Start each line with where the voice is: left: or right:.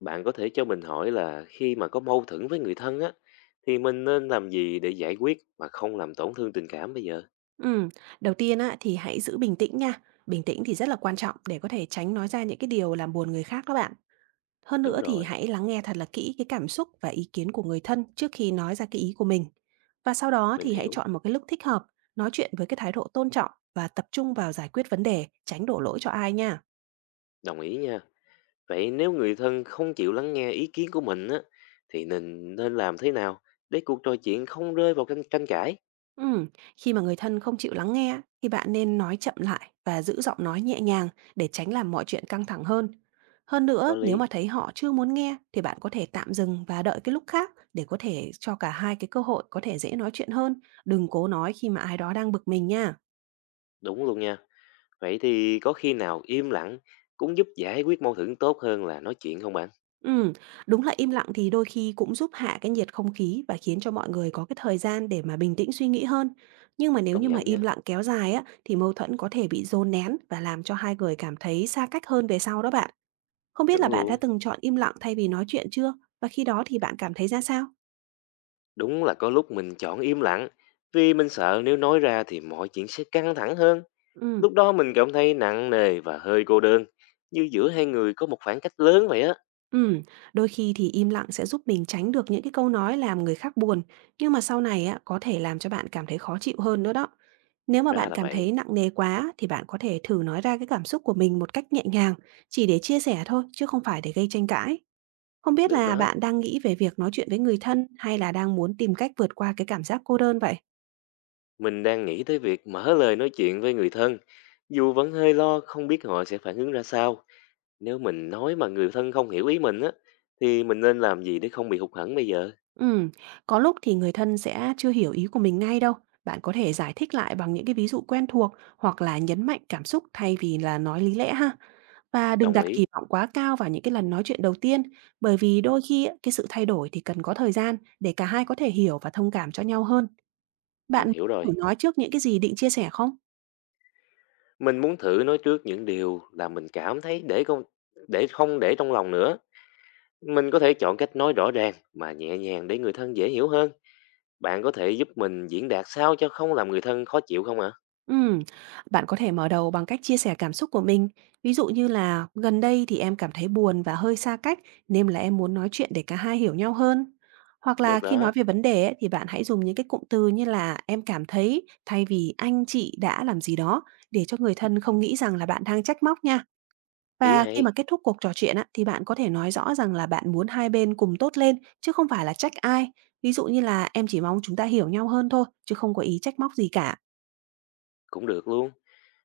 left: Bạn có thể cho mình hỏi là khi mà có mâu thuẫn với người thân á, thì mình nên làm gì để giải quyết mà không làm tổn thương tình cảm bây giờ?
right: Ừm, đầu tiên á, thì hãy giữ bình tĩnh nha. Bình tĩnh thì rất là quan trọng để có thể tránh nói ra những cái điều làm buồn người khác đó bạn. Hơn
left: Đúng
right: nữa thì
left: rồi,
right: hãy lắng nghe thật là kỹ cái cảm xúc và ý kiến của người thân trước khi nói ra cái ý của mình. Và sau đó
left: mình
right: thì hãy
left: hiểu,
right: chọn một cái lúc thích hợp, nói chuyện với cái thái độ tôn trọng và tập trung vào giải quyết vấn đề, tránh đổ lỗi cho ai nha.
left: đồng ý nha. Vậy nếu người thân không chịu lắng nghe ý kiến của mình á, thì nên nên làm thế nào để cuộc trò chuyện không rơi vào tranh tranh cãi?
right: Ừm, khi mà người thân không chịu lắng nghe thì bạn nên nói chậm lại và giữ giọng nói nhẹ nhàng để tránh làm mọi chuyện căng thẳng hơn. Hơn
left: Có
right: nữa, nếu
left: lý,
right: mà thấy họ chưa muốn nghe thì bạn có thể tạm dừng và đợi cái lúc khác để có thể cho cả hai cái cơ hội có thể dễ nói chuyện hơn. Đừng cố nói khi mà ai đó đang bực mình nha.
left: đúng luôn nha. Vậy thì có khi nào im lặng cũng giúp giải quyết mâu thuẫn tốt hơn là nói chuyện không bạn?
right: Ừm, đúng là im lặng thì đôi khi cũng giúp hạ cái nhiệt không khí và khiến cho mọi người có cái thời gian để mà bình tĩnh suy nghĩ hơn. Nhưng mà nếu
left: Công
right: như mà
left: nhận
right: im
left: nha,
right: lặng kéo dài á, thì mâu thuẫn có thể bị dồn nén và làm cho hai người cảm thấy xa cách hơn về sau đó bạn. Không biết là
left: chuẩn
right: bạn đã
left: luôn.
right: từng chọn im lặng thay vì nói chuyện chưa? Và khi đó thì bạn cảm thấy ra sao?
left: Đúng là có lúc mình chọn im lặng, vì mình sợ nếu nói ra thì mọi chuyện sẽ căng thẳng hơn.
right: Ừm.
left: Lúc đó mình cảm thấy nặng nề và hơi cô đơn, như giữa hai người có một khoảng cách lớn vậy á.
right: Ừm, đôi khi thì im lặng sẽ giúp mình tránh được những cái câu nói làm người khác buồn, nhưng mà sau này á, có thể làm cho bạn cảm thấy khó chịu hơn nữa đó. Nếu mà
left: Ra
right: bạn
left: là
right: cảm
left: vậy,
right: thấy nặng nề quá thì bạn có thể thử nói ra cái cảm xúc của mình một cách nhẹ nhàng, chỉ để chia sẻ thôi chứ không phải để gây tranh cãi. Không biết
left: được
right: là
left: đó.
right: bạn đang nghĩ về việc nói chuyện với người thân hay là đang muốn tìm cách vượt qua cái cảm giác cô đơn vậy?
left: Mình đang nghĩ tới việc mở lời nói chuyện với người thân, dù vẫn hơi lo không biết họ sẽ phản ứng ra sao. Nếu mình nói mà người thân không hiểu ý mình á, thì mình nên làm gì để không bị hụt hẫng bây giờ?
right: Ừm, có lúc thì người thân sẽ chưa hiểu ý của mình ngay đâu. Bạn có thể giải thích lại bằng những cái ví dụ quen thuộc hoặc là nhấn mạnh cảm xúc thay vì là nói lý lẽ ha. Và đừng
left: Đồng
right: đặt
left: ý,
right: kỳ vọng quá cao vào những cái lần nói chuyện đầu tiên, bởi vì đôi khi á, cái sự thay đổi thì cần có thời gian để cả hai có thể hiểu và thông cảm cho nhau hơn. Bạn
left: mình hiểu rồi.
right: muốn thử nói trước những cái gì định chia sẻ không?
left: Mình muốn thử nói trước những điều là mình cảm thấy để không để trong lòng nữa. Mình có thể chọn cách nói rõ ràng mà nhẹ nhàng để người thân dễ hiểu hơn. Bạn có thể giúp mình diễn đạt sao cho không làm người thân khó chịu không ạ?
right: Ừm, bạn có thể mở đầu bằng cách chia sẻ cảm xúc của mình. Ví dụ như là gần đây thì em cảm thấy buồn và hơi xa cách nên là em muốn nói chuyện để cả hai hiểu nhau hơn. Hoặc là
left: Được
right: khi nói
left: đó,
right: về vấn đề ấy, thì bạn hãy dùng những cái cụm từ như là em cảm thấy thay vì anh chị đã làm gì đó để cho người thân không nghĩ rằng là bạn đang trách móc nha.
left: ý
right: Và
left: hay,
right: khi mà kết thúc cuộc trò chuyện á, thì bạn có thể nói rõ rằng là bạn muốn hai bên cùng tốt lên chứ không phải là trách ai. Ví dụ như là em chỉ mong chúng ta hiểu nhau hơn thôi chứ không có ý trách móc gì cả.
left: cũng được luôn.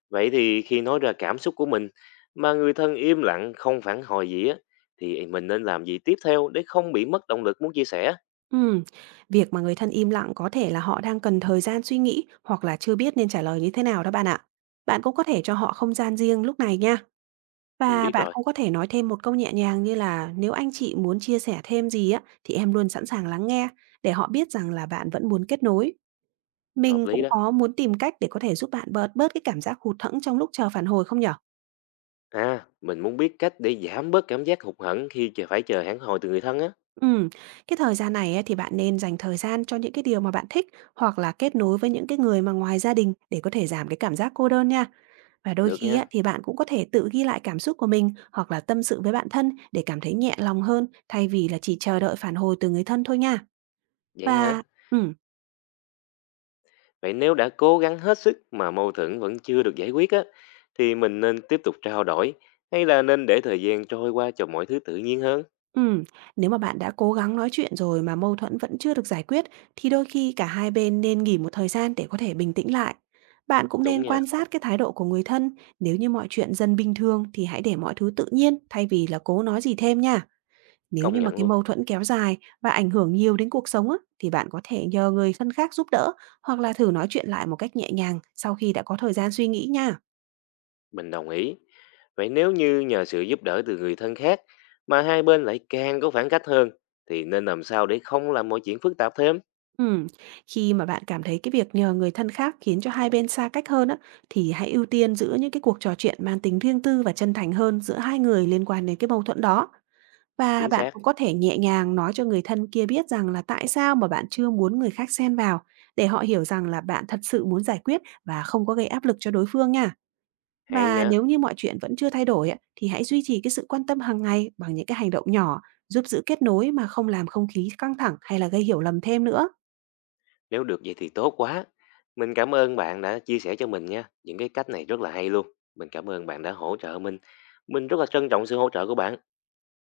left: Vậy thì khi nói ra cảm xúc của mình mà người thân im lặng không phản hồi gì á thì mình nên làm gì tiếp theo để không bị mất động lực muốn chia sẻ?
right: Ừm, việc mà người thân im lặng có thể là họ đang cần thời gian suy nghĩ hoặc là chưa biết nên trả lời như thế nào đó bạn ạ. Bạn cũng có thể cho họ không gian riêng lúc này nha.
left: Mình
right: Và
left: biết
right: bạn
left: rồi,
right: cũng có thể nói thêm một câu nhẹ nhàng như là nếu anh chị muốn chia sẻ thêm gì á thì em luôn sẵn sàng lắng nghe để họ biết rằng là bạn vẫn muốn kết nối.
left: hợp
right: Mình
left: lý
right: cũng
left: đó.
right: có muốn tìm cách để có thể giúp bạn bớt bớt cái cảm giác hụt hẫng trong lúc chờ phản hồi không nhở?
left: À, mình muốn biết cách để giảm bớt cảm giác hụt hẫng khi chờ phản hồi từ người thân á.
right: Ừm, cái thời gian này á, thì bạn nên dành thời gian cho những cái điều mà bạn thích hoặc là kết nối với những cái người mà ngoài gia đình để có thể giảm cái cảm giác cô đơn nha. Và đôi
left: Được
right: khi á,
left: nha.
right: thì bạn cũng có thể tự ghi lại cảm xúc của mình hoặc là tâm sự với bạn thân để cảm thấy nhẹ lòng hơn thay vì là chỉ chờ đợi phản hồi từ người thân thôi nha.
left: Vậy hả?
right: Và ừm,
left: Vậy nếu đã cố gắng hết sức mà mâu thuẫn vẫn chưa được giải quyết á, thì mình nên tiếp tục trao đổi hay là nên để thời gian trôi qua cho mọi thứ tự nhiên hơn?
right: Ừm, nếu mà bạn đã cố gắng nói chuyện rồi mà mâu thuẫn vẫn chưa được giải quyết thì đôi khi cả hai bên nên nghỉ một thời gian để có thể bình tĩnh lại. Bạn cũng
left: Đúng
right: nên quan
left: nha,
right: sát cái thái độ của người thân, nếu như mọi chuyện dần bình thường thì hãy để mọi thứ tự nhiên thay vì là cố nói gì thêm nha. Nếu
left: công
right: như mà
left: nhận
right: cái
left: luôn,
right: mâu thuẫn kéo dài và ảnh hưởng nhiều đến cuộc sống á, thì bạn có thể nhờ người thân khác giúp đỡ hoặc là thử nói chuyện lại một cách nhẹ nhàng sau khi đã có thời gian suy nghĩ nha.
left: mình đồng ý. Vậy nếu như nhờ sự giúp đỡ từ người thân khác mà hai bên lại càng có khoảng cách hơn thì nên làm sao để không làm mọi chuyện phức tạp thêm?
right: Ừm, khi mà bạn cảm thấy cái việc nhờ người thân khác khiến cho hai bên xa cách hơn á, thì hãy ưu tiên giữ những cái cuộc trò chuyện mang tính riêng tư và chân thành hơn giữa hai người liên quan đến cái mâu thuẫn đó. Và
left: Chính
right: bạn
left: xác,
right: cũng có thể nhẹ nhàng nói cho người thân kia biết rằng là tại sao mà bạn chưa muốn người khác xen vào để họ hiểu rằng là bạn thật sự muốn giải quyết và không có gây áp lực cho đối phương nha.
left: hay
right: Và nếu
left: nha.
right: như mọi chuyện vẫn chưa thay đổi á, thì hãy duy trì cái sự quan tâm hàng ngày bằng những cái hành động nhỏ giúp giữ kết nối mà không làm không khí căng thẳng hay là gây hiểu lầm thêm nữa.
left: Nếu được vậy thì tốt quá. Mình cảm ơn bạn đã chia sẻ cho mình nha. Những cái cách này rất là hay luôn. Mình cảm ơn bạn đã hỗ trợ mình. Mình rất là trân trọng sự hỗ trợ của bạn.